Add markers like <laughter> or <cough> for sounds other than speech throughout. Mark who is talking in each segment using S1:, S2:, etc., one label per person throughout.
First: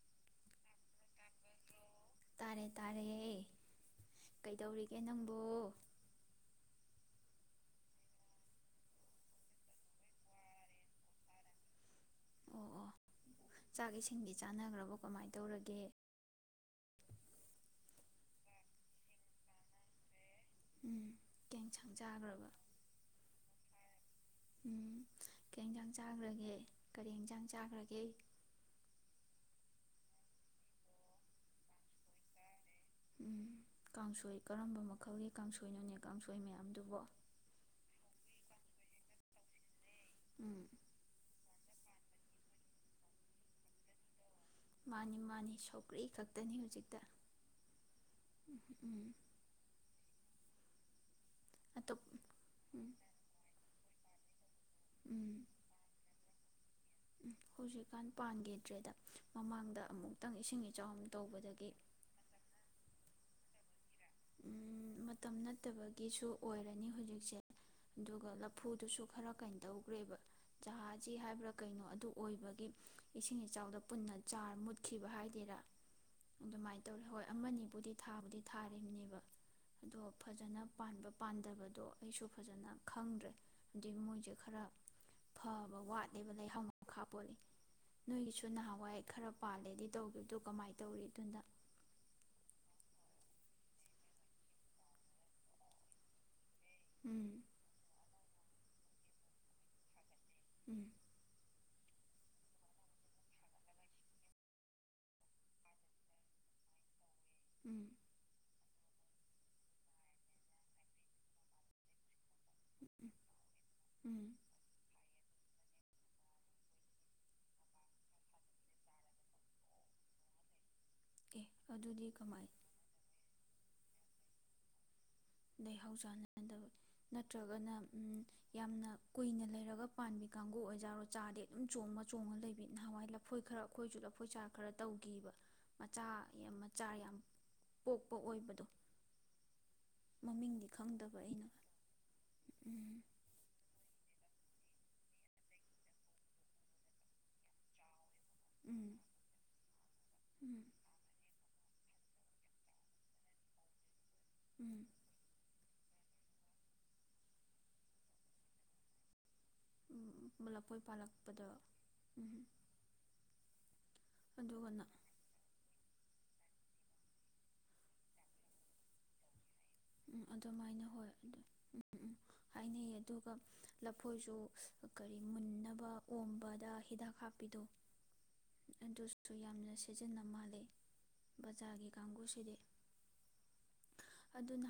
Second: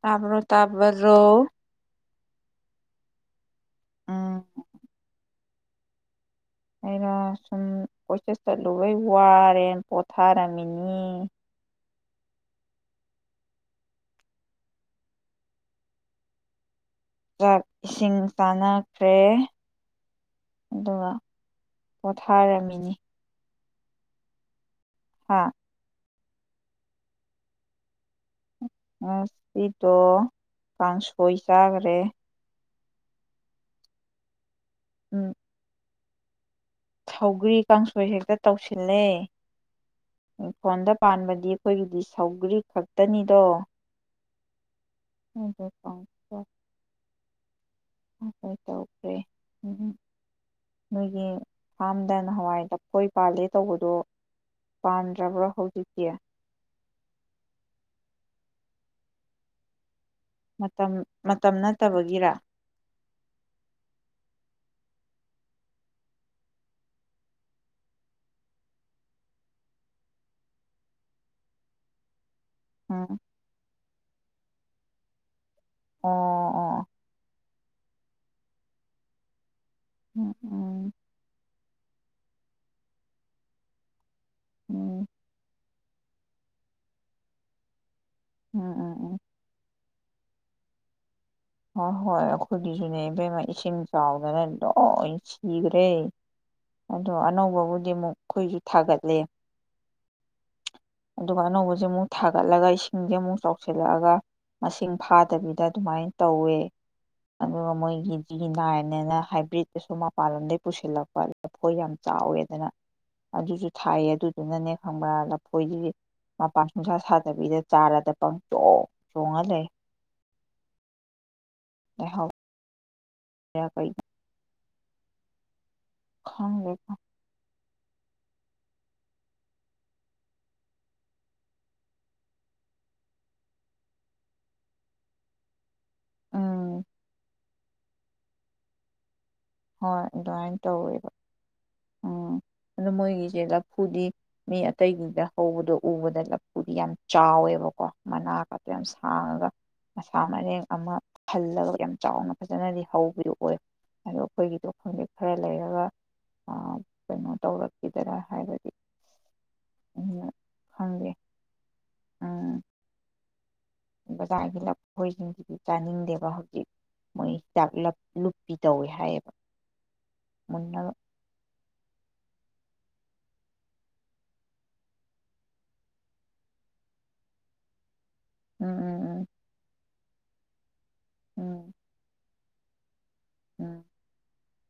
S1: ꯇꯥꯕ꯭ꯔꯣ ꯇꯥꯕꯔꯣ
S2: ꯇꯥꯔꯦ ꯇꯥꯔꯦ
S1: ꯎꯝ
S2: ꯀꯩꯗꯧꯔꯤꯒꯦ ꯅꯪꯕꯨ
S1: ꯑꯩꯔꯣ ꯁꯨꯝ ꯑꯣꯆꯦꯁ ꯆꯠꯂꯨꯕꯩ ꯋꯥꯔꯦꯅ ꯄꯣꯊꯥꯔꯝꯃꯤꯅꯤ
S2: ꯑꯣ ꯑꯣ ꯆꯥꯛ ꯏꯁꯤꯡꯗꯤ ꯆꯥꯅꯒꯔꯕꯣ ꯀꯃꯥꯏ ꯇꯧꯔꯒꯦ
S1: ꯆꯥꯛ ꯏꯁꯤꯡ ꯆꯥꯅꯈ꯭ꯔꯦ ꯑꯗꯨꯒ
S2: ꯎꯝ ꯀꯩ ꯌꯦꯟꯁꯥꯡ ꯆꯥꯈ꯭ꯔꯕ
S1: ꯄꯣꯊꯥꯔꯝꯃꯤꯅꯤ ꯍꯥꯥ
S2: ꯆꯥꯒꯔꯒꯦ ꯀꯔꯤ ꯍꯤꯟꯖꯥꯡ ꯆꯥꯒꯔꯒꯦ
S1: ꯉꯁꯤꯗꯣ ꯀꯥꯡꯁꯣꯏ ꯆꯥꯒꯔꯦ
S2: ꯎꯝ ꯀꯥꯡꯁꯣꯏ ꯀꯔꯝꯕ
S1: ꯎꯝ
S2: ꯃꯈꯜꯒꯤ ꯀꯥꯡꯁꯣꯏꯅꯣꯅꯦ ꯀꯥꯡꯁꯣꯏ ꯃꯌꯥꯝꯗꯨ
S1: ꯁꯧꯒ꯭ꯔꯤ ꯀꯥꯡꯁꯣꯏ ꯍꯦꯛꯇ ꯇꯧꯁꯤꯜꯂꯦ
S2: ꯎꯝ
S1: ꯏꯪꯈꯣꯟꯗ ꯄꯥꯟꯕꯗꯤ ꯑꯩꯈꯣꯏꯒꯤꯗꯤ ꯁꯧꯒ꯭ꯔꯤ ꯈꯛꯇꯅꯤꯗꯣ
S2: ꯃꯥꯅꯤ ꯃꯥꯅꯤ
S1: ꯑꯗꯨ
S2: ꯁꯧꯀꯔꯤ
S1: ꯀꯥꯡꯁꯣꯏ
S2: ꯈꯛꯇꯅꯤ ꯍꯧꯖꯤꯛꯇ ꯎꯝ
S1: ꯅꯣꯒꯤ
S2: ꯑꯇꯣꯞ
S1: ꯐꯥꯝꯗ ꯅ ꯍꯋꯥꯏ
S2: ꯎꯝ
S1: ꯂꯐꯣꯏ ꯄꯥꯜꯂꯦ ꯇꯧꯕꯗꯣ ꯄꯥꯟꯗꯔꯕꯔꯣ ꯍꯧꯖꯤꯛꯇꯤ
S2: ꯎꯝ ꯍꯧꯖꯤꯛꯀꯥꯟ ꯄꯥꯟꯒꯤꯗ꯭ꯔꯦꯗ ꯃꯃꯥꯡꯗ ꯑꯃꯨꯛ
S1: ꯃꯇꯝ ꯃꯇꯝ ꯅꯠꯇꯕꯒꯤꯔ
S2: ꯃꯇꯝ ꯅꯠꯇꯕꯒꯤꯖꯨ ꯑꯣꯏꯔꯅꯤ ꯍꯧꯖꯤꯛꯁꯦ ꯑꯗꯨꯒ ꯂꯐꯨꯗꯨꯁꯨ ꯈꯔ ꯀꯩꯟ ꯇꯧꯒꯔꯦꯕ ꯖꯍꯥꯖꯤ ꯍꯥꯏꯕ꯭ꯔꯥ ꯀꯩꯅꯣ ꯑꯗꯨ ꯑꯣꯏꯕ
S1: ꯎꯝ
S2: ꯏꯁꯤꯡ ꯏꯆꯥꯎꯗ ꯄꯨꯟꯅ ꯆꯥꯔ ꯃꯨꯠꯈꯤꯕ ꯍꯥꯏꯗꯦꯔꯥ
S1: ꯑꯣ
S2: ꯑꯗꯨꯃꯥꯏꯅ
S1: ꯑꯣ
S2: ꯇꯧꯔꯦ ꯍꯣꯏ ꯑꯃꯅꯤ ꯕꯨꯗꯤ ꯊꯥꯕꯨꯗꯤ ꯊꯥꯔꯤꯕꯅꯦꯕ ꯑ ꯑꯗꯣ
S1: ꯎꯝ
S2: ꯐꯖꯅ
S1: ꯎꯝ
S2: ꯄꯥꯟꯕ ꯄꯥꯟꯗꯕꯗ ꯑꯗꯣ ꯑꯩꯁꯨ ꯐꯖꯅ ꯈꯪꯗ꯭ꯔꯦ ꯗꯤ ꯃꯣꯏꯖ ꯈꯔ
S1: ꯎꯝ
S2: ꯐꯥ ꯋꯥꯠꯂꯦꯕ ꯂꯩꯍꯥꯎꯅ ꯈꯥꯄꯣꯠꯂꯤ ꯅꯣꯏꯒꯤꯁꯨ
S1: ꯎꯝ
S2: ꯅꯍꯥꯟꯋꯥꯏ
S1: ꯎꯝ ꯎꯝ
S2: ꯈꯔ ꯄꯥꯜꯂꯦꯗꯤ ꯇꯧꯕꯗꯨ ꯀꯃꯥꯏ ꯇꯧꯔꯤ ꯑꯗꯨꯅ
S1: ꯍꯣꯏ ꯍꯣꯏ ꯑꯩꯈꯣꯏꯒꯤꯖꯨꯅꯦ ꯏꯕꯦꯝꯃ ꯏꯁꯤꯡ ꯆꯥꯎꯗꯅ ꯂꯣꯏ ꯁꯤꯒꯔꯦ ꯑꯗꯣ
S2: ꯎꯝ
S1: ꯑꯅꯧꯕꯕꯨꯗꯤ ꯑꯃꯨꯛ ꯑꯩꯈꯣꯏꯖꯨ ꯊꯥꯒꯠꯂꯦ
S2: ꯎꯝ
S1: ꯑꯗꯨꯒ ꯑꯅꯧꯕꯖꯦ ꯃꯨ ꯊꯥꯒꯠꯂꯒ ꯏꯁꯤꯡꯖꯦ ꯑꯃꯨꯛ ꯆꯥꯎꯁꯤꯜꯂꯛꯑꯒ ꯃꯁꯤꯡ ꯐꯥꯗꯕꯤꯗ ꯑꯗꯨꯃꯥꯏꯅ ꯇꯧꯋꯦ ꯑꯗꯨꯒ
S2: ꯎꯝ
S1: ꯃꯣꯏꯒꯤ ꯖꯤ ꯅꯥꯏ ꯅꯦ ꯅ ꯍꯥꯏꯕ꯭ꯔꯤꯠꯇꯁꯨ ꯃꯄꯥꯟ ꯂꯝꯗꯩ ꯄꯨꯁꯤꯜꯂꯛꯄ ꯂꯐꯣꯏ ꯌꯥꯝ ꯆꯥꯎꯋꯦꯗꯅ ꯑꯗꯨꯖꯨ ꯊꯥꯏꯌꯦ
S2: ꯎꯝ
S1: ꯑꯗꯨꯗꯨꯅꯅꯦ ꯈꯪꯕ꯭ꯔꯥꯂ ꯑꯩꯈꯣꯏꯒꯤ ꯃꯄꯥꯟ ꯅꯨꯡꯁꯥ ꯁꯥꯗꯕꯤꯗ ꯆꯥꯔꯗ ꯄꯪ ꯆꯣꯡ ꯆꯣꯡꯉ ꯂꯩ
S2: ꯑꯦ ꯑꯗꯨꯗꯤ ꯀꯃꯥꯏ
S1: ꯀꯌꯥ <inaudible>
S2: ꯂꯩꯍꯥꯎ ꯆꯥꯟꯅꯗꯕ
S1: ꯈꯪꯗꯦ
S2: ꯅꯠꯇ꯭ꯔꯒꯅ ꯌꯥꯝꯅ ꯀꯨꯏꯅ ꯂꯩꯔꯒ ꯄꯥꯟꯕꯤ ꯀꯥꯡꯒꯨ ꯃꯆꯥ ꯌꯥꯝ
S1: ꯎꯝ
S2: ꯃꯆꯥ ꯌꯥꯝ ꯄꯣꯛꯄ ꯑꯣꯏꯕꯗꯣ
S1: ꯍꯣꯏ ꯑꯗꯨꯃꯥꯏꯅ
S2: ꯃꯃꯤꯡꯗꯤ
S1: ꯇꯧꯋꯦꯕ
S2: ꯈꯪꯗꯕ ꯑꯩꯅ
S1: ꯎꯝ ꯑꯗꯨ
S2: ꯎꯝ
S1: ꯃꯣꯏꯒꯤꯁꯦ ꯂꯐꯨꯗꯤ ꯃꯤ ꯑꯇꯩꯒꯤꯗ ꯍꯧꯕꯗꯣ ꯎꯕꯗ ꯂꯐꯨꯗꯤ ꯌꯥꯝ ꯆꯥꯎꯋꯦꯕꯀꯣ ꯃꯅꯥ ꯀꯗꯣ ꯌꯥꯝ
S2: ꯎꯝ
S1: ꯁꯥꯡꯉꯒ ꯃꯁꯥ ꯃꯔꯦꯡ ꯑꯃ ꯈꯜꯂꯒ ꯌꯥꯝ ꯆꯥꯎꯅ ꯐꯖꯅꯗꯤ ꯍꯧꯕꯗꯨ ꯑꯣꯏ ꯑꯗꯣ ꯑꯩꯈꯣꯏꯒꯤꯗꯣ
S2: ꯎꯝ
S1: ꯈꯪꯗꯦꯛ ꯈꯔ ꯂꯩꯔꯒ ꯑ ꯀꯩꯅꯣ ꯇꯧꯔꯛꯈꯤꯗꯔꯥ ꯍꯥꯏꯕꯗꯤ
S2: ꯂꯐꯣꯏ
S1: ꯈꯪꯗꯦ
S2: ꯄꯥꯜꯂꯛꯄꯗ ꯎꯝ
S1: ꯕꯖꯥꯔꯒꯤ
S2: ꯑꯗꯨꯒꯅ
S1: ꯂꯈꯣꯏꯁꯤꯡꯁꯤꯗꯤ ꯆꯥꯅꯤꯡꯗꯦꯕ ꯍꯧ ꯖꯤꯛ ꯃꯣꯏ ꯍꯤꯗꯥꯛ ꯂꯞ ꯂꯨꯞꯄꯤ ꯇꯧꯋꯦ ꯍꯥꯏꯌꯦꯕ
S2: ꯎꯝ ꯑꯗꯨꯃꯥꯏꯅ
S1: ꯃꯨꯟꯅꯕ
S2: ꯍꯣꯏ ꯑꯗꯨ ꯎꯝ ꯎꯝ ꯍꯥꯏꯅꯩꯌꯦ ꯑꯗꯨꯒ ꯂꯐꯣꯏꯁꯨ ꯀꯔꯤ ꯃꯨꯟꯅꯕ ꯑꯣꯝꯕꯗ ꯍꯤꯗꯥꯛ ꯍꯥꯞꯄꯤꯗꯣ
S1: ꯎꯝ ꯎꯝ
S2: ꯑꯗꯨꯁꯨ ꯌꯥꯝꯅ ꯁꯤ ꯁꯤꯖꯤꯟꯅ ꯃꯥꯜꯂꯦ
S1: ꯎꯝ
S2: ꯕꯖꯥꯔꯒꯤ ꯀꯥꯡꯕꯨꯁꯤꯗꯤ
S1: ꯎꯝ ꯎꯝ
S2: ꯑꯗꯨꯅ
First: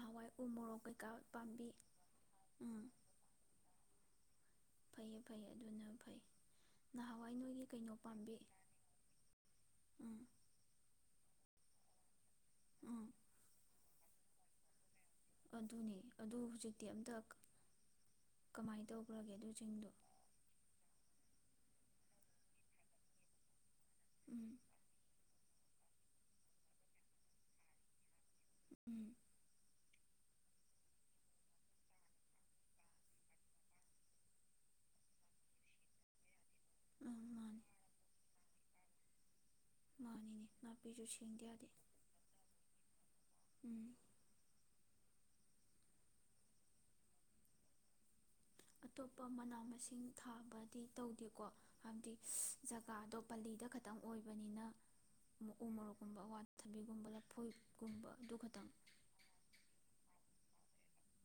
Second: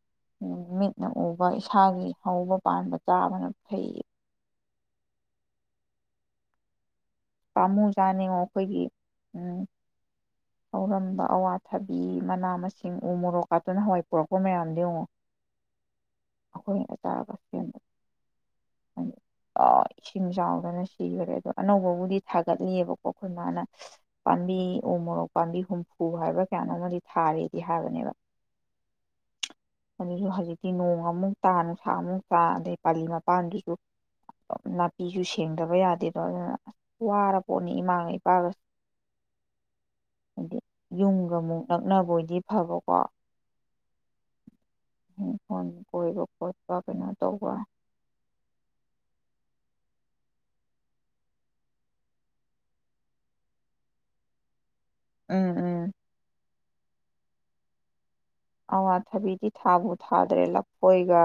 S1: ꯃꯤꯠꯅ ꯎꯕ ꯏꯁꯥꯒꯤ ꯍꯧꯕ
S2: ꯎꯝ
S1: ꯄꯥꯟꯕ ꯆꯥꯕꯅ ꯐꯩꯌꯦ
S2: ꯐꯩꯌꯦ ꯐꯩꯌꯦ ꯑꯗꯨꯅ ꯐꯩ ꯅꯍꯥꯟꯋꯥꯏ ꯅꯣꯏꯒꯤ ꯀꯩꯅꯣ ꯄꯥꯝꯕꯤ
S1: ꯄꯥꯃꯨꯖꯥꯅꯦꯉꯣ ꯑꯩꯈꯣꯏꯒꯤ ꯎꯝ
S2: ꯎꯝ
S1: ꯍꯧꯔꯝꯕ ꯑꯋꯥꯊꯕꯤ ꯃꯅꯥ ꯃꯁꯤꯡ
S2: ꯎꯝ
S1: ꯎ ꯃꯣꯔꯣꯛ ꯀꯥꯇꯨ ꯅꯍꯋꯥꯏ ꯄꯨꯔꯛꯄ ꯃꯌꯥꯝꯗꯦ ꯌꯦꯡꯉꯣ
S2: ꯑꯗꯨꯅꯦ ꯑꯗꯨ
S1: ꯑꯩꯈꯣꯏ
S2: ꯍꯧꯖꯤꯛꯇꯤ ꯑꯝꯇ
S1: ꯆꯔꯒ ꯁꯦꯝꯗ
S2: ꯀꯃꯥꯏꯅ ꯇꯧꯈ꯭ꯔꯒꯦ ꯑꯗꯨꯁꯤꯡꯗꯣ
S1: ꯂꯣꯏ ꯏꯁꯤꯡ ꯆꯥꯎꯗꯅ ꯁꯤꯈꯔꯦ ꯑꯗꯣ ꯑꯅꯧꯕ <inaudible> ꯁꯥꯒꯠꯂꯤꯕꯀꯣ ꯑꯩꯈꯣꯏ ꯃꯥꯅ
S2: ꯎꯝ
S1: ꯄꯥꯟꯕꯤ ꯎ ꯃꯣꯔꯣꯛ ꯄꯥꯝꯕꯤ ꯍꯨꯝꯐꯨ ꯍꯥꯏꯕ꯭ꯔ ꯀꯌꯥꯅꯣ ꯑꯃꯗꯤ ꯊꯥꯔꯤꯗꯤ ꯍꯥꯏꯕꯅꯦꯕ
S2: ꯎꯝ
S1: ꯑꯗꯨꯁꯨ ꯍꯧꯖꯤꯛꯇꯤ ꯅꯣꯡ ꯑꯃꯨꯛ ꯇꯥ ꯅꯨꯡꯁꯥ ꯑꯃꯨꯛ ꯇꯥ ꯑꯗꯩ ꯄꯥꯂꯤ ꯃꯄꯥꯟꯗꯨꯁꯨ ꯅꯥꯄꯤꯁꯨ ꯁꯦꯡꯗꯕ ꯌꯥꯗꯦꯗꯣ ꯑꯗꯨꯅ ꯑꯁ
S2: ꯎꯝ ꯃꯥꯅꯤ
S1: ꯋꯥꯔꯄꯣꯠꯅꯤ ꯏꯃꯥꯒ ꯏꯄꯥꯒꯁꯨ
S2: ꯃꯥꯅꯤꯅꯦ
S1: ꯑꯗꯦ
S2: ꯅꯥꯄꯤꯁꯨ
S1: ꯌꯨꯝꯒ
S2: ꯁꯦꯡꯗ
S1: ꯑꯃꯨꯛ
S2: ꯌꯥꯗꯦ
S1: ꯅꯛꯅꯕ ꯑꯣꯏꯗꯤ ꯐꯕꯥꯀꯣ
S2: ꯎꯝ
S1: ꯎꯝ ꯐꯣꯟ ꯀꯣꯏꯕ ꯈꯣꯠꯄ ꯀꯩꯅꯣ ꯇꯧꯕ
S2: ꯑꯇꯣꯞꯄ ꯃꯅꯥ ꯃꯁꯤꯡ ꯊꯥꯕꯗꯤ ꯇꯧꯗꯦꯀꯣ ꯍꯥꯏꯕꯗꯤ ꯖꯒꯥꯗꯣ ꯄꯜꯂꯤꯗ ꯈꯛꯇꯪ ꯑꯣꯏꯕꯅꯤꯅ
S1: ꯎꯝ
S2: ꯃꯎ
S1: ꯎꯝ
S2: ꯃꯣꯔꯣꯛꯀꯨꯝꯕ ꯋꯥꯠ ꯊꯕꯤꯒꯨꯝꯕ ꯂꯐꯣꯏꯀꯨꯝꯕ
S1: ꯑꯋꯥ ꯑꯋ꯭ꯊꯕꯤꯗꯤ ꯊꯗꯨ ꯊꯗꯔ꯭ꯦꯗꯥ ꯄꯣꯏꯒ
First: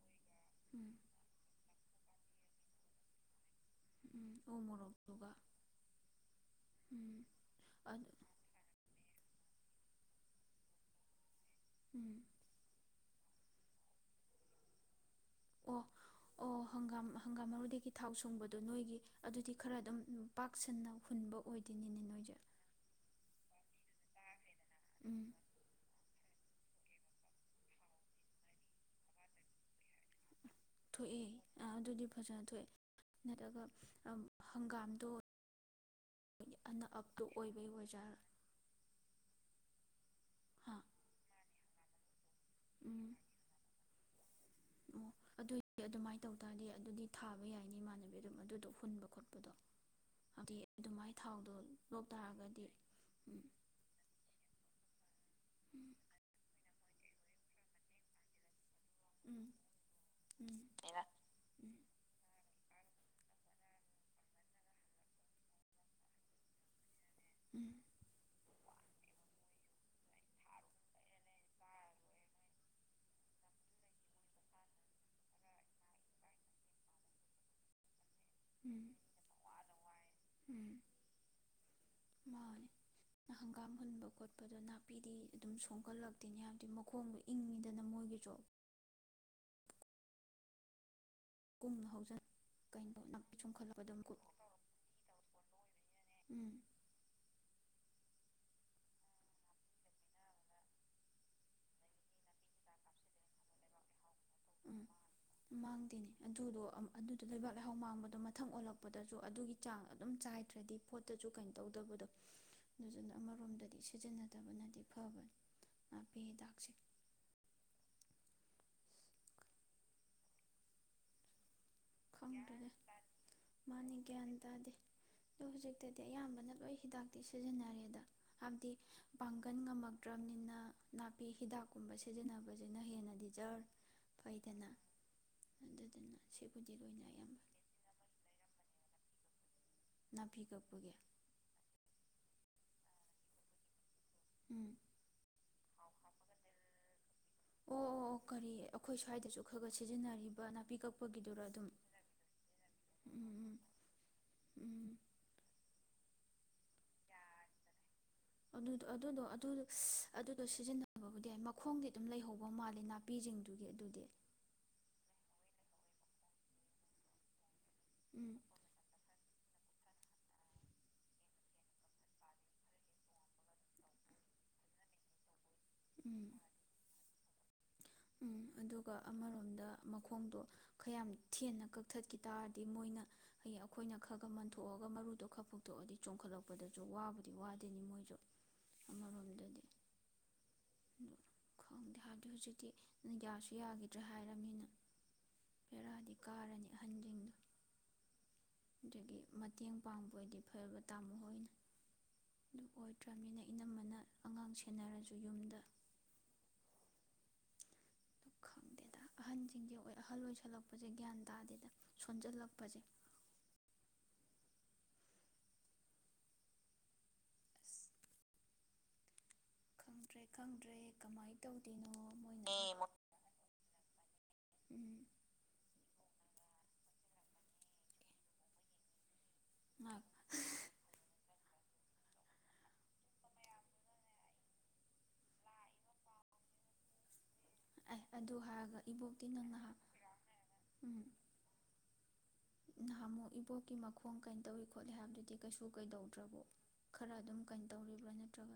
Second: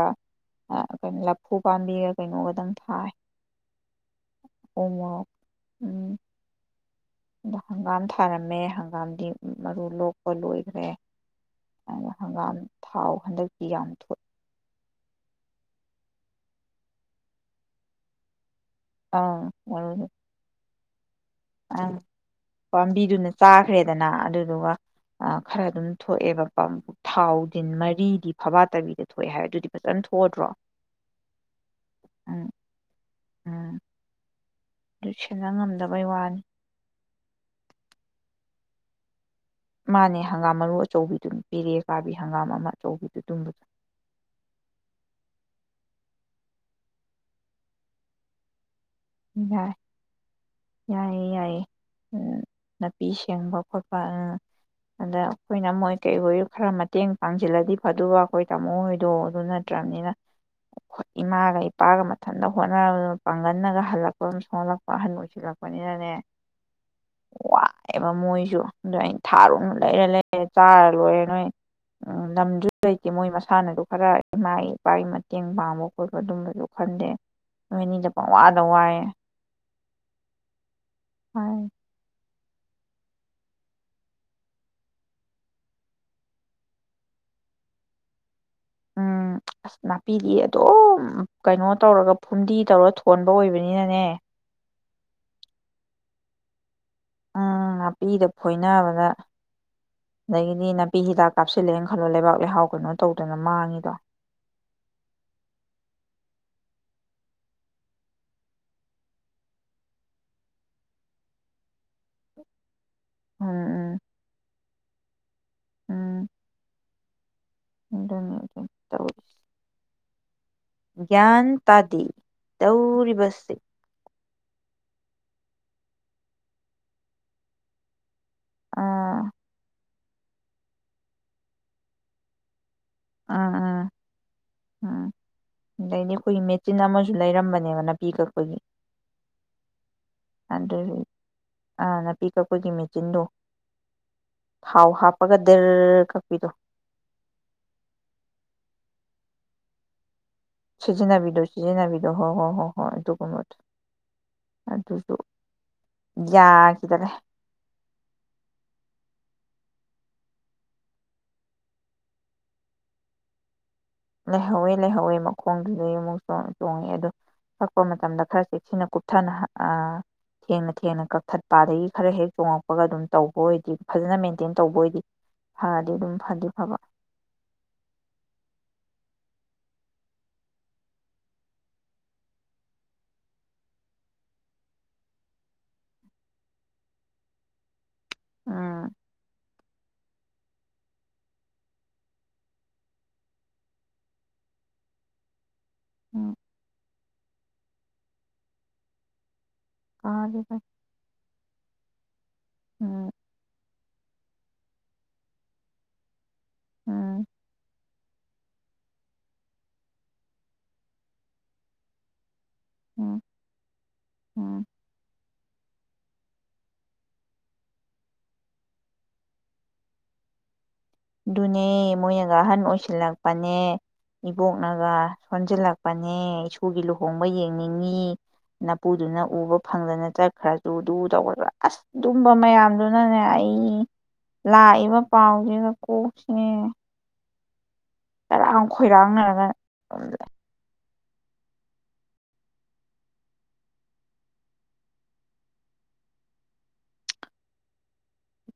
S1: ꯑ
S2: ꯎꯝ
S1: ꯀꯩ ꯂꯥꯐꯨ ꯄꯥꯝꯕꯤꯒ ꯀꯩꯅꯣꯒꯗꯪ ꯊꯥꯏ
S2: ꯎꯝ ꯎ
S1: ꯎꯃꯔꯛ
S2: ꯃꯣꯔꯣꯛꯇꯨꯒ
S1: ꯎꯝ
S2: ꯎꯝ
S1: ꯍꯪꯒꯥꯝ
S2: ꯑꯗꯨ
S1: ꯊꯥꯔꯝꯃꯦ ꯍꯪꯒꯥꯝ ꯗꯦ ꯃꯔꯨ ꯂꯣꯛꯄ ꯂꯣꯏꯈ꯭ꯔꯦ ꯑ
S2: ꯎꯝ
S1: ꯍꯪꯒꯥꯝ ꯊꯥꯎ ꯍꯟꯗꯛꯇꯤ ꯌꯥꯝ ꯊꯣꯛ ꯑꯦ
S2: ꯑꯣ ꯑꯣ ꯍꯪꯒꯥꯝ ꯍꯪꯒꯥꯝ ꯃꯔꯨꯗꯒꯤ ꯊꯥꯎ ꯁꯨꯡꯕꯗ ꯑꯗꯨ ꯅꯣꯏꯒꯤ ꯑꯗꯨꯗꯤ ꯈꯔ ꯑꯗꯨꯝ ꯄꯥꯛꯁꯟꯅ
S1: ꯑ ꯄꯥꯝꯕꯤꯗꯨꯅ ꯆꯥ ꯈ꯭ꯔꯦꯗꯅ ꯑꯗꯨ ꯑꯗꯨꯒ
S2: ꯎꯝ
S1: ꯈꯔ ꯑꯗꯨꯝ ꯊꯣꯛꯑꯦꯕ ꯊꯥꯎ ꯗꯤꯟ ꯃꯔꯤꯗꯤ ꯐꯕꯥ ꯇꯕꯤꯗ ꯊꯣꯛꯑꯦ ꯍꯥꯏꯕ ꯑꯗꯨꯗꯤ ꯐꯖꯅ ꯊꯣꯀꯗꯔꯣ
S2: ꯊꯣꯛꯑꯦ ꯑꯗꯨꯗꯤ ꯐꯖꯅ ꯊꯣꯛꯑꯦ ꯅꯠꯇ꯭ꯔꯒ
S1: ꯎꯝ
S2: ꯍꯪꯒꯥꯝꯗꯣ
S1: ꯑꯗꯨ ꯁꯦꯟꯅ ꯉꯝꯗꯕꯩ ꯋꯥꯅꯤ
S2: ꯑꯅ ꯑꯞ ꯇꯨ ꯑꯣꯏꯕꯒꯤ ꯑꯣꯖꯥꯔ
S1: ꯃꯥꯅꯦ ꯍꯪꯒꯥꯝ ꯃꯔꯨ ꯑꯆꯧꯕꯤꯗꯨꯅꯤ ꯄꯦꯔꯦꯀꯥꯕꯤ ꯍꯪꯒꯥꯝ ꯑꯃ
S2: ꯎꯝ
S1: ꯑꯆꯧꯕꯤꯗꯨ ꯇꯨꯝꯕꯗ
S2: ꯑꯣ ꯑꯗꯨꯏꯗꯤ ꯑꯗꯨꯃꯥꯏꯅ ꯇꯧ ꯇꯥꯔꯗꯤ ꯑꯗꯨꯗꯤ ꯊꯥꯕ ꯌꯥꯏꯅꯤ ꯏꯃꯥꯟꯅꯕꯤ ꯑꯗꯨꯝ ꯑꯗꯨ ꯇꯧ
S1: ꯌꯥꯏ
S2: ꯑꯗꯨꯃꯥꯏꯅ
S1: ꯌꯥꯏꯌꯦ
S2: ꯊꯥꯎꯗꯣ
S1: ꯌꯥꯏꯌꯦ
S2: ꯂꯣꯛ ꯇꯥꯔꯒꯗꯤ
S1: ꯅꯥꯄꯤ
S2: ꯎꯝ
S1: ꯁꯦꯡꯕ ꯈꯣꯠꯄ ꯑꯗ ꯑꯩꯈꯣꯏꯅ
S2: ꯎꯝ
S1: ꯃꯣꯏ ꯀꯩ ꯑꯣꯏ ꯈꯔ ꯃꯇꯦꯡ ꯄꯥꯡꯁꯤꯜꯂꯗꯤ ꯐꯗꯨꯕ ꯑꯩꯈꯣꯏ ꯃꯣꯏꯗꯣ ꯑꯗꯨ ꯅꯠꯇ꯭ꯔꯕꯅꯤꯅ
S2: ꯎꯝ ꯎꯝ
S1: ꯏꯃꯥꯒ
S2: ꯎꯝ
S1: ꯏꯄꯥꯒ ꯃꯊꯟꯇ ꯍꯣꯠꯅ ꯀꯨꯏꯝꯅꯒꯥ ꯍꯜꯂꯛꯄꯝ ꯊꯣꯀꯂꯛꯄꯥ ꯑꯍꯟ ꯑꯣꯏꯁꯤꯜꯂꯛꯄꯅꯤꯅꯅꯦ
S2: ꯎꯝ
S1: ꯋꯥꯕ ꯃꯣꯏꯁꯨ ꯑꯗꯣ ꯑꯩꯅ ꯊꯥꯔꯨ ꯂꯩꯔ ꯂꯩꯔ ꯆꯥꯔ ꯂꯣꯏꯔꯦ ꯅꯣꯏ ꯂꯝꯗꯨꯁꯨ ꯂꯩꯇꯦ ꯃꯣꯏ ꯃꯁꯥꯅꯁꯨ ꯈꯔ ꯏꯃꯥꯒꯤ ꯏꯄꯥꯒꯤ ꯃꯇꯦꯡ ꯄꯥꯡꯕ ꯈꯣꯠꯄ ꯑꯗꯨꯝꯕꯁꯨ ꯈꯟꯗꯦ ꯅꯣꯏ ꯑꯅꯤꯗ
S2: ꯎꯝ
S1: ꯄꯪꯋꯥꯏ
S2: ꯎꯝ
S1: <unintelligible>
S2: ꯃꯥꯅꯦ ꯍꯪꯒꯥꯝ ꯍꯨꯟꯕ ꯈꯣꯠꯄꯗꯣ ꯅꯥꯄꯤꯗꯤ ꯑꯗꯨꯝ ꯁꯣꯛꯒꯠꯂꯛꯇꯦꯅꯤ ꯍꯥꯏꯕꯗꯤ ꯃꯈꯣꯡꯗꯣ ꯏꯪꯉꯤꯗꯅ ꯃꯣꯏꯒꯤꯁꯨ
S1: ꯎꯝ ꯑꯁ ꯅꯥꯄꯤꯗꯤ ꯑꯗꯨꯝ ꯀꯩꯅꯣ
S2: ꯀꯨꯡꯅ
S1: ꯇꯧꯔꯒ
S2: ꯍꯧꯖꯟ
S1: ꯐꯨꯝꯗꯤ ꯇꯧꯔ
S2: ꯀꯩꯅꯣ
S1: ꯊꯣꯟꯕ
S2: ꯅꯥꯄꯤ ꯆꯣꯡꯈꯠꯂꯛꯄꯗ
S1: ꯑꯣꯏꯕꯅꯤꯅꯅꯦ
S2: ꯃꯈꯨꯠ ꯎꯝ
S1: ꯎꯝ ꯅꯥꯄꯤꯗ ꯐꯣꯏꯅꯕꯗ ꯑꯗꯒꯤꯗꯤ ꯅꯥꯄꯤ ꯍꯤꯗꯥꯛ ꯀꯥꯞꯁꯤꯜꯂꯦꯅ ꯈꯜꯂꯣ ꯂꯩꯕꯥꯛ ꯂꯩꯍꯥꯎ ꯀꯩꯅꯣ ꯇꯧꯗꯅ ꯃꯥꯡꯉꯤꯗꯣ
S2: ꯎꯝ ꯃꯥꯡꯗꯦꯅꯦ ꯑꯗꯨꯗꯣ ꯑꯗꯨꯗꯣ ꯂꯩꯕꯥꯛ ꯂꯩꯍꯥꯎ ꯃꯥꯡꯕꯗꯣ ꯃꯊꯪ ꯑꯣꯜꯂꯛꯄꯗꯁꯨ ꯑꯗꯨꯒꯤ ꯆꯥꯡ ꯑꯗꯨꯝ ꯆꯥꯏꯗ꯭ꯔꯗꯤ ꯄꯣꯠꯇꯁꯨ ꯀꯩꯅꯣ ꯇꯧꯗꯕꯗꯣ ꯑꯗꯨꯗꯨꯅ ꯑꯃꯔꯣꯝꯗꯗꯤ
S1: ꯎꯝ
S2: ꯁꯤꯖꯤꯟꯅꯗꯕꯅꯗꯤ ꯐꯕꯅꯤ ꯅꯥꯄꯤ
S1: ꯎꯝ
S2: ꯍꯤꯗꯥꯛꯁꯦ
S1: <unintelligible> ꯭ <unintelligible> ꯇꯥꯗꯤ
S2: ꯈꯪꯗ꯭ꯔꯦꯗ
S1: ꯇꯧꯔꯤꯕꯁꯦ
S2: ꯃꯥꯅꯤ ꯒ꯭ꯌꯥꯟ ꯇꯥꯗꯦ ꯑꯗꯣ ꯍꯧꯖꯤꯛꯇꯗꯤ ꯑꯌꯥꯝꯕꯅ ꯂꯣꯏ ꯍꯤꯗꯥꯛꯇꯤ ꯁꯤꯖꯤꯟꯅꯔꯦꯗ ꯍꯥꯏꯕꯗꯤ
S1: ꯑꯥ
S2: ꯄꯥꯡꯒꯟ ꯉꯝꯃꯛ ꯇ꯭ꯔꯝꯅꯤꯅ ꯅꯥꯄꯤ ꯍꯤꯗꯥꯛꯀꯨꯝꯕ ꯁꯤꯖꯤꯟꯅꯕ
S1: ꯑꯥ
S2: ꯍꯦꯟꯅꯗꯤꯖꯔ
S1: ꯑꯥ
S2: ꯐꯩꯗꯅ ꯑꯗꯨꯗꯨꯅ ꯁꯤꯕꯨꯗꯤ
S1: ꯆꯤꯟ
S2: ꯂꯣꯏꯅ
S1: ꯑꯃꯁꯨ
S2: ꯑꯌꯥꯝꯕ
S1: ꯂꯩꯔꯝꯕꯅꯦꯕ ꯅꯥꯄꯤ ꯀꯛꯄꯒꯤ
S2: ꯅꯥꯄꯤ ꯀꯛꯄꯒꯤ
S1: ꯑꯗꯨꯅꯤ ꯑ ꯅꯥꯄꯤ ꯀꯛꯄꯒꯤ ꯑꯩꯈꯣꯏꯒꯤ ꯃꯦꯆꯤꯟꯗꯣ
S2: ꯎꯝ
S1: ꯊꯥꯎ ꯍꯥꯞꯄꯒ ꯗꯦꯔ ꯀꯛꯄꯤꯗꯣ
S2: ꯑꯣ ꯑꯣ ꯑꯣ ꯀꯔꯤ ꯑꯩꯈꯣꯏ ꯁ꯭ꯋꯥꯏꯗꯁꯨ ꯈꯔ ꯈꯔ ꯁꯤꯖꯤꯟꯅꯔꯤ
S1: ꯁꯤꯖꯤꯟꯅꯕꯤꯗꯣ ꯁꯤꯖꯤꯟꯅꯕꯤꯗꯣ ꯍꯣꯏ ꯍꯣꯏ ꯍꯣꯏ ꯍꯣꯏ ꯑꯗꯨꯒꯨꯝꯕꯗꯣ
S2: ꯎꯝ ꯎꯝ ꯎꯝ
S1: ꯑꯗꯨꯁꯨ ꯌꯥꯈꯤꯗꯔꯦ
S2: ꯑꯗꯨ ꯑꯗꯨꯗꯣ ꯑꯗꯨ ꯑꯗꯨꯗꯣ ꯁꯤꯖꯤꯟꯅꯕꯕꯨꯗꯤ ꯌꯥꯏ ꯃꯈꯣꯡꯗꯤ ꯑꯗꯨꯝ ꯂꯩꯍꯧꯕ ꯃꯥꯜꯂꯦ ꯅꯥꯄꯤꯁꯤꯡꯗꯨꯒꯤ ꯑꯗꯨꯗꯤ
S1: ꯂꯩꯍꯧꯋꯤ ꯂꯩꯍꯧꯋꯤ ꯃꯈꯣꯡꯗꯨꯗꯩ ꯑꯃꯨꯛ ꯆꯣꯡꯉꯦ ꯑꯗꯣ ꯀꯛꯄ ꯃꯇꯝꯗ
S2: ꯎꯝ
S1: ꯈꯔ ꯆꯦꯛꯁꯤꯟꯅ ꯀꯨꯞꯊꯅ ꯊꯦꯡꯅ ꯊꯦꯡꯅ ꯀꯛꯊꯠꯄ ꯑꯗꯒꯤ ꯈꯔ ꯍꯦꯛ ꯆꯣꯡꯉꯛꯄꯒ ꯑꯗꯨꯝ ꯇꯧꯕ ꯑꯣꯏꯗꯤ ꯐꯖꯅ ꯃꯦꯟꯇꯦꯟ ꯇꯧꯕ ꯑꯣꯏꯗꯤ ꯐꯗꯤ ꯑꯗꯨꯝ
S2: ꯎꯝ
S1: ꯐꯗꯤ ꯐꯕ
S2: ꯎꯝ ꯑꯗꯨꯒ ꯑꯃꯔꯣꯝꯗ ꯃꯈꯣꯡꯗꯣ ꯈꯌꯥꯝ ꯊꯦꯟꯅ ꯀꯛꯊꯠꯈꯤ ꯇꯥꯔꯗꯤ ꯃꯣꯏꯅ ꯍꯌꯦꯡ ꯑꯩꯈꯣꯏꯅ ꯈꯔ ꯈ ꯃꯟꯊꯣꯛꯑꯒ ꯃꯔꯨꯗꯣ ꯈꯔ ꯐꯨꯛꯇꯣꯛꯑꯗꯤ ꯆꯣꯡꯈꯠꯂꯛꯄꯗꯁꯨ ꯋꯥꯕꯨꯗꯤ ꯋꯥꯗꯦꯅꯤ ꯃꯣꯏ
S1: ꯎꯝ
S2: ꯑꯃꯔꯣꯝꯗꯗꯤ <unintelligible> ꯍꯥꯗꯤ ꯍꯧꯖꯤ ꯌꯥꯁꯨ ꯌꯥꯈꯤꯗ꯭ꯔꯦ ꯍꯥꯏꯔꯝꯃꯤꯅ
S1: ꯎꯝ
S2: ꯑꯗꯒꯤ ꯃꯇꯦꯡ ꯄꯥꯡꯕ ꯑꯣꯏꯗꯤ
S1: ꯀꯥꯒꯤꯕ
S2: ꯐꯕ ꯇꯥꯃꯣ ꯍꯣꯏꯅ ꯑꯗꯨ
S1: ꯎꯝ
S2: ꯑꯣꯏꯗ꯭ꯔꯅꯤꯅ ꯏꯅꯝꯝꯕꯅ ꯑꯉꯥꯡ ꯁꯦꯟꯅꯔꯁꯨ ꯌꯨꯝꯗ
S1: ꯎꯝ
S2: ꯈꯪꯗꯦꯗ ꯑꯍꯟꯁꯤꯡꯒꯤ ꯑꯣꯏ ꯑꯍꯜ ꯑꯣꯏꯁꯜꯂꯛꯄꯁꯦ ꯒ꯭ꯌꯥꯟ ꯇꯥꯗꯦꯗ ꯁꯣꯟꯖꯜꯂꯛꯄꯁꯦ
S1: ꯎꯝ ꯎꯝ
S2: ꯑꯁ ꯈꯪꯗ꯭ꯔꯦ ꯈꯪꯗ꯭ꯔꯦ ꯀꯃꯥꯏꯅ
S1: ꯑꯗꯨꯅꯦ
S2: ꯇꯧꯗꯣꯏꯅꯣ
S1: ꯃꯣꯏꯅꯒ
S2: ꯃꯣꯏꯅ
S1: ꯑꯍꯟ ꯑꯣꯏꯁꯤꯜꯂꯛꯄꯅꯦ
S2: ꯎꯝ
S1: ꯏꯕꯣꯛꯅꯒ ꯁꯣꯟꯁꯤꯜꯂꯛꯄꯅꯦ ꯅꯦ ꯏꯁꯣꯔꯒꯤ ꯂꯨꯍꯣꯡꯕ ꯌꯦꯡꯅꯤꯡꯉꯤ ꯅꯅꯥꯄꯨꯗꯨꯅ ꯎꯕ
S2: ꯉꯥꯏ
S1: ꯐꯪꯗꯅ ꯆꯠꯈ꯭ꯔꯁꯨꯨꯗꯨ ꯇꯧꯒꯗ꯭ꯔ ꯑꯁ ꯑꯗꯨꯨꯝꯕ ꯃꯌꯥꯝꯗꯨꯅꯅꯦ ꯑꯩ ꯂꯥꯛꯏꯕ ꯄꯥꯎꯁꯤꯒ ꯑꯣ ꯁꯤꯅꯦ
S2: ꯑꯦ ꯑꯗꯨ
S1: ꯉꯔꯥꯡ
S2: ꯍꯥꯏꯔꯒ ꯏꯕꯣꯛꯇꯤ
S1: ꯈꯣꯏꯔꯥꯡꯅꯔꯒ
S2: ꯅꯪ ꯅꯍꯥꯛ
S1: ꯑꯗꯨꯝꯖ
S2: ꯎꯝ ꯅꯍꯥ ꯑꯃꯨꯛ ꯏꯕꯣꯛꯀꯤ ꯃꯈꯣꯡ ꯀꯩꯅꯣ ꯇꯧꯏ ꯈꯣꯠꯂꯤ ꯍꯥꯏꯕꯗꯨꯗꯤ ꯀꯩꯁꯨ ꯀꯩꯗꯧꯗ꯭ꯔꯕꯣ ꯈꯔ ꯑꯗꯨꯝ ꯀꯩꯅꯣ ꯇꯧꯔꯤꯕ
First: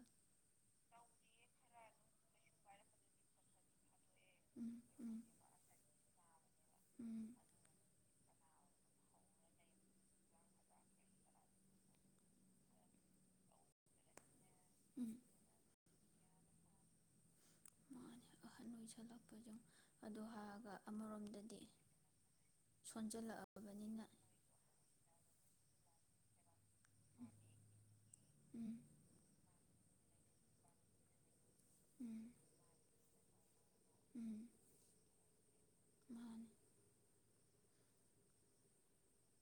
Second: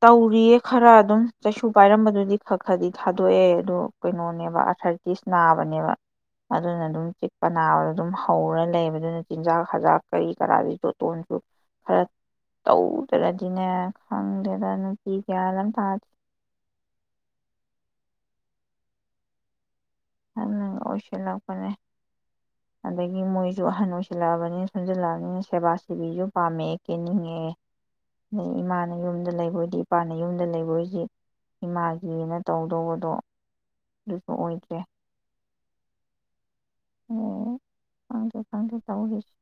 S1: ꯇꯧꯔꯤꯌꯦ ꯈꯔ ꯑꯗꯨꯝ ꯆꯁꯨ ꯄꯥꯏꯔꯝꯕꯗꯨꯗꯤ ꯈꯛ ꯈꯔꯗꯤ ꯊꯥꯗꯣꯛꯑꯦ ꯑꯗꯣ ꯀꯩꯅꯣꯅꯦꯕ
S2: ꯎꯝ ꯎꯝ
S1: ꯑꯥꯊꯔꯇꯤꯁ ꯅꯥꯕꯅꯦꯕ ꯑꯗꯨꯅ ꯑꯗꯨꯝ
S2: ꯎꯝ
S1: ꯆꯤꯛꯄ ꯅꯥꯕꯗ ꯑꯗꯨꯝ ꯍꯧꯔ ꯂꯩꯕꯗꯨꯅ ꯆꯤꯟꯖꯥꯛ ꯍꯖꯥꯛ ꯀꯔꯤ ꯀꯔꯥꯗꯤ ꯣꯇꯣꯟꯁꯨ ꯈꯔ ꯇꯧꯗꯅꯗꯤꯅꯦ ꯈꯪꯗꯦ
S2: ꯎꯝ
S1: ꯀꯌꯥ ꯊꯥ
S2: ꯑꯍꯥꯟ ꯑꯣꯏ ꯆꯜꯂꯛꯄꯖꯨꯝ
S1: ꯑꯍꯟꯅ ꯑꯣꯏꯁꯤꯜꯂꯛꯄꯅꯦ ꯑꯗꯒꯤ ꯃꯣꯏꯁꯨ ꯑꯍꯟ
S2: ꯁꯣꯟꯖꯜꯂꯛꯑꯕꯅꯤꯅ
S1: ꯑꯣꯏꯁꯤꯜꯂꯛꯑꯕꯅꯤꯅ ꯁꯣꯟꯝꯖꯤꯜꯂꯛꯑꯅꯤꯅ ꯦꯕꯥꯁꯤꯕꯤ ꯌꯨꯝ ꯄꯥꯝꯃꯦ ꯀꯦꯟꯅꯤꯡꯉꯦꯦ ꯑꯗꯩ
S2: ꯎꯝ
S1: ꯏꯃꯥꯅ ꯌꯨꯝꯗ ꯂꯩꯕꯗꯤ ꯃꯄꯥꯟꯅ ꯌꯨꯝꯗ ꯂꯩꯕ ꯍꯧꯣꯏꯁꯤ
S2: ꯎꯝ
S1: ꯏꯃꯥꯒꯤꯅ ꯇꯧꯗꯧꯕꯗꯣ ꯑꯗꯨꯁꯨ ꯑꯣꯏꯗ꯭ꯔꯦ
S2: ꯎꯝ
S1: ꯑꯣ ꯊꯥꯡꯒꯦ ꯊꯥꯡꯒꯦ ꯆ ꯍꯁ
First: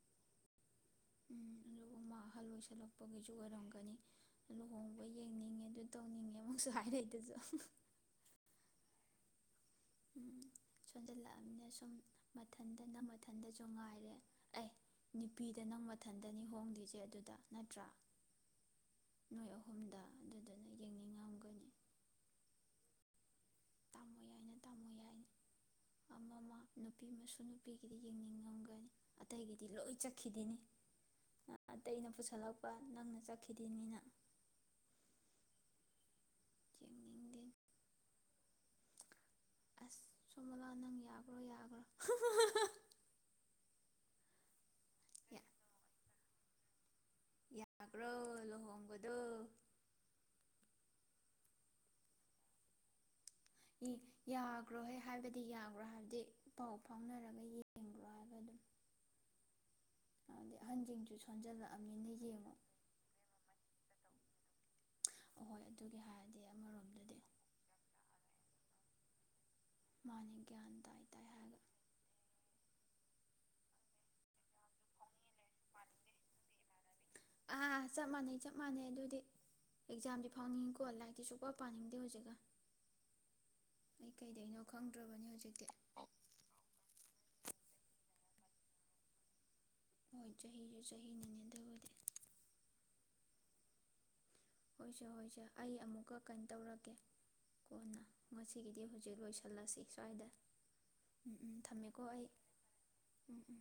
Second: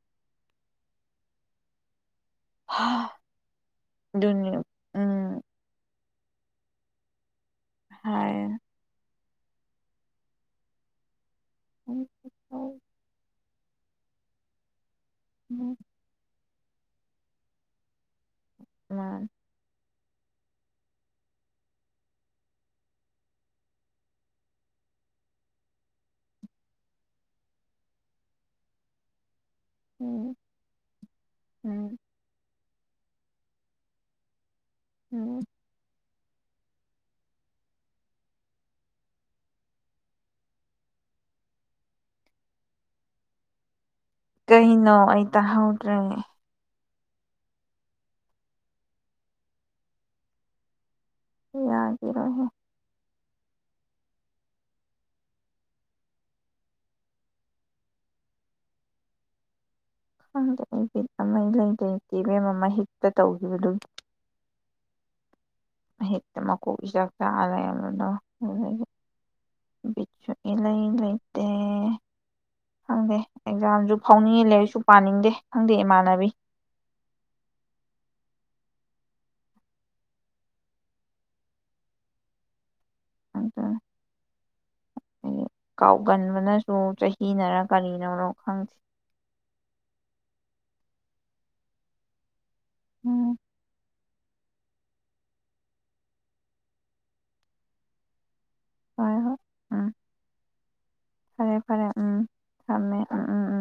S2: ꯎꯝ ꯑꯗꯨꯒ ꯃꯥ ꯑꯍꯜ ꯑꯣꯏꯁꯜꯂꯛꯄꯒꯤꯁꯨ ꯑꯣꯏꯔꯝꯒꯅꯤ
S1: ꯑꯗꯨꯅꯤ
S2: ꯂꯨꯍꯣꯡꯕ
S1: ꯎꯝ
S2: ꯌꯦꯡꯅꯤꯡꯉꯦ ꯑꯗꯨ ꯇꯧꯅꯤꯡꯉꯦ ꯑꯃꯨꯛꯁꯨ ꯍꯥꯏꯅꯩꯗꯁꯨ
S1: ꯍꯥꯏ
S2: ꯎꯝ ꯆꯟꯗꯦꯜꯂ ꯁꯨꯝ ꯃꯊꯟꯇꯅ ꯃꯊꯟꯗꯁꯨ ꯉꯥꯏꯔꯦ ꯑꯩ ꯅꯨꯄꯤꯗ ꯅꯪ ꯃꯊꯟꯇꯅꯤ ꯍꯣꯡꯗ ꯁꯦ ꯑꯗꯨꯗ ꯅꯠꯇ꯭ꯔꯥ ꯅꯣꯏ ꯑꯍꯨꯝꯗ ꯑꯗꯨꯗꯨꯅ ꯌꯦꯡꯅꯤꯡꯉꯝꯒꯅꯤ ꯇꯥꯝꯃꯣ ꯌꯥꯏꯅ ꯇꯥꯝꯃꯣ ꯌꯥꯏꯅꯤ ꯑꯃ ꯑꯃ ꯅꯨꯄꯤ ꯑꯃꯁꯁꯨ ꯅꯨꯄꯤꯒꯤꯗꯤ ꯌꯦꯡꯅꯤꯡꯉꯝꯒꯅꯤ ꯑꯇꯩꯒꯤꯗꯤ ꯂꯣꯏ ꯆꯠꯈꯤꯗꯦꯅꯤ ꯑꯇꯩꯅ ꯄꯨꯁꯜꯂꯛꯄ ꯅꯪꯅ ꯆꯠꯈꯤꯗꯨꯢꯅꯤꯅ
S1: ꯎꯝ
S2: ꯌꯦꯡꯅꯤꯡꯗꯦ ꯑꯁ ꯁꯣꯃꯂꯥ ꯅꯪ ꯌꯥꯕ꯭ꯔꯣ ꯌꯥꯕ꯭ꯔꯣ ꯍꯨꯡ ꯍꯨꯡ ꯍꯨꯡꯍ
S1: ꯀꯩꯅꯣ ꯑꯩ ꯇꯥꯍꯧꯗ꯭ꯔꯦ
S2: ꯌꯥꯒ꯭ꯔꯣ ꯂꯨꯍꯣꯡꯕꯗꯣ
S1: ꯌꯥꯒꯤꯔꯣꯢꯍꯦ
S2: ꯌꯥꯒ꯭ꯔꯣꯍꯦ ꯍꯥꯏꯕꯗꯤ ꯌꯥꯒ꯭ꯔꯣ ꯍꯥꯏꯕꯗꯤ ꯄꯥꯎ ꯐꯥꯎꯅꯔꯒ ꯌꯦꯡꯒ꯭ꯔꯣ ꯍꯥꯢꯕ ꯑꯗꯨꯝ ꯍꯥꯏꯕꯗꯤ
S1: ꯈꯪꯗ ꯑꯩ ꯕꯤꯠ
S2: ꯑꯍꯟꯖꯤꯡꯖꯨ
S1: ꯑꯃ ꯏꯔꯩ
S2: ꯁꯣꯟꯖꯜꯂꯛꯑꯝꯅꯤꯅ
S1: ꯂꯩꯇꯦ ꯏꯕꯦꯝꯃ
S2: ꯌꯦꯡꯉꯣ
S1: ꯃꯍꯤꯛꯇ ꯇꯧꯒꯤꯕꯗꯨ
S2: ꯑꯍꯣꯏ ꯑꯗꯨꯒꯤ
S1: ꯍꯦꯛꯇ
S2: ꯍꯥꯏꯔꯗꯤ
S1: ꯃꯥꯀꯣꯛ ꯏꯆꯥꯛ
S2: ꯑꯃꯔꯣꯝꯗꯗꯤ
S1: ꯆꯥꯛꯑꯒ ꯂꯩꯔꯝꯕꯗꯣ ꯑꯗꯩꯗꯤ ꯕꯤꯠꯀ
S2: ꯃꯥꯅꯦ ꯒ꯭ꯌꯥꯟ
S1: ꯏꯔꯩ
S2: ꯇꯥꯏ ꯇꯥꯏ
S1: ꯂꯩꯇꯦ
S2: ꯍꯥꯏꯔꯒ
S1: ꯈꯪꯗꯦ ꯑꯦꯛꯖꯥꯝꯁꯨ ꯐꯥꯎꯅꯤꯡꯉꯤ ꯂꯥꯢꯔꯤꯛꯁꯨ ꯁꯨ ꯄꯥꯅꯤꯡꯗꯦ ꯈꯪꯗꯦ ꯏꯃꯥꯟꯅꯕꯤ
S2: ꯑꯥ ꯆꯞ ꯃꯥꯟꯅꯩ ꯆꯞ ꯃꯥꯟꯅꯩ ꯑꯗꯨꯗꯤ ꯑꯦꯛꯖꯥꯝꯗꯤ ꯐꯥꯎꯅꯤꯡꯉꯤꯀꯣ ꯂꯥꯏꯔꯤꯛꯇꯤ ꯁꯨꯛꯄ ꯄꯥꯅꯤꯡꯗꯦ ꯍꯧꯖꯤꯛꯀꯥꯟ
S1: ꯑꯗꯨꯅꯤ
S2: ꯑꯩ ꯀꯩꯗꯩꯅꯣ ꯈꯪꯗ꯭ꯔꯕꯅꯦ
S1: ꯍꯥꯢꯗꯤ
S2: ꯍꯧꯖꯤꯛꯇꯤ
S1: ꯀꯥꯎꯒꯟꯕꯅꯁꯨ ꯆꯍꯤꯅꯔ ꯀꯔꯤꯅꯅꯣ ꯈꯪꯗꯦ
S2: ꯍꯣꯏ ꯆꯍꯤꯁꯨ ꯆꯍꯤꯅꯅꯦ ꯑꯗꯨꯕꯨꯗꯤ
S1: ꯎꯝ
S2: ꯍꯣꯏꯁꯦ ꯍꯣꯏꯁꯦ ꯑꯩ ꯑꯃꯨꯛꯀ ꯀꯩꯅꯣ ꯇꯧꯔꯛꯀꯦ ꯀꯣꯟꯅ ꯉꯁꯤꯒꯤꯗꯤ
S1: ꯍꯣꯏ
S2: ꯍꯨꯖꯤꯛ
S1: ꯍꯣꯏ
S2: ꯂꯣꯏꯁꯤꯜꯂꯁꯤ
S1: ꯎꯝ
S2: ꯁ꯭ꯋꯥꯏꯗ ꯎꯝ ꯎꯝ
S1: ꯐꯔꯦ ꯐꯔꯦ
S2: ꯊꯝꯃꯦꯀꯣ
S1: ꯎꯝ
S2: ꯑꯩ ꯎꯝ ꯎꯝ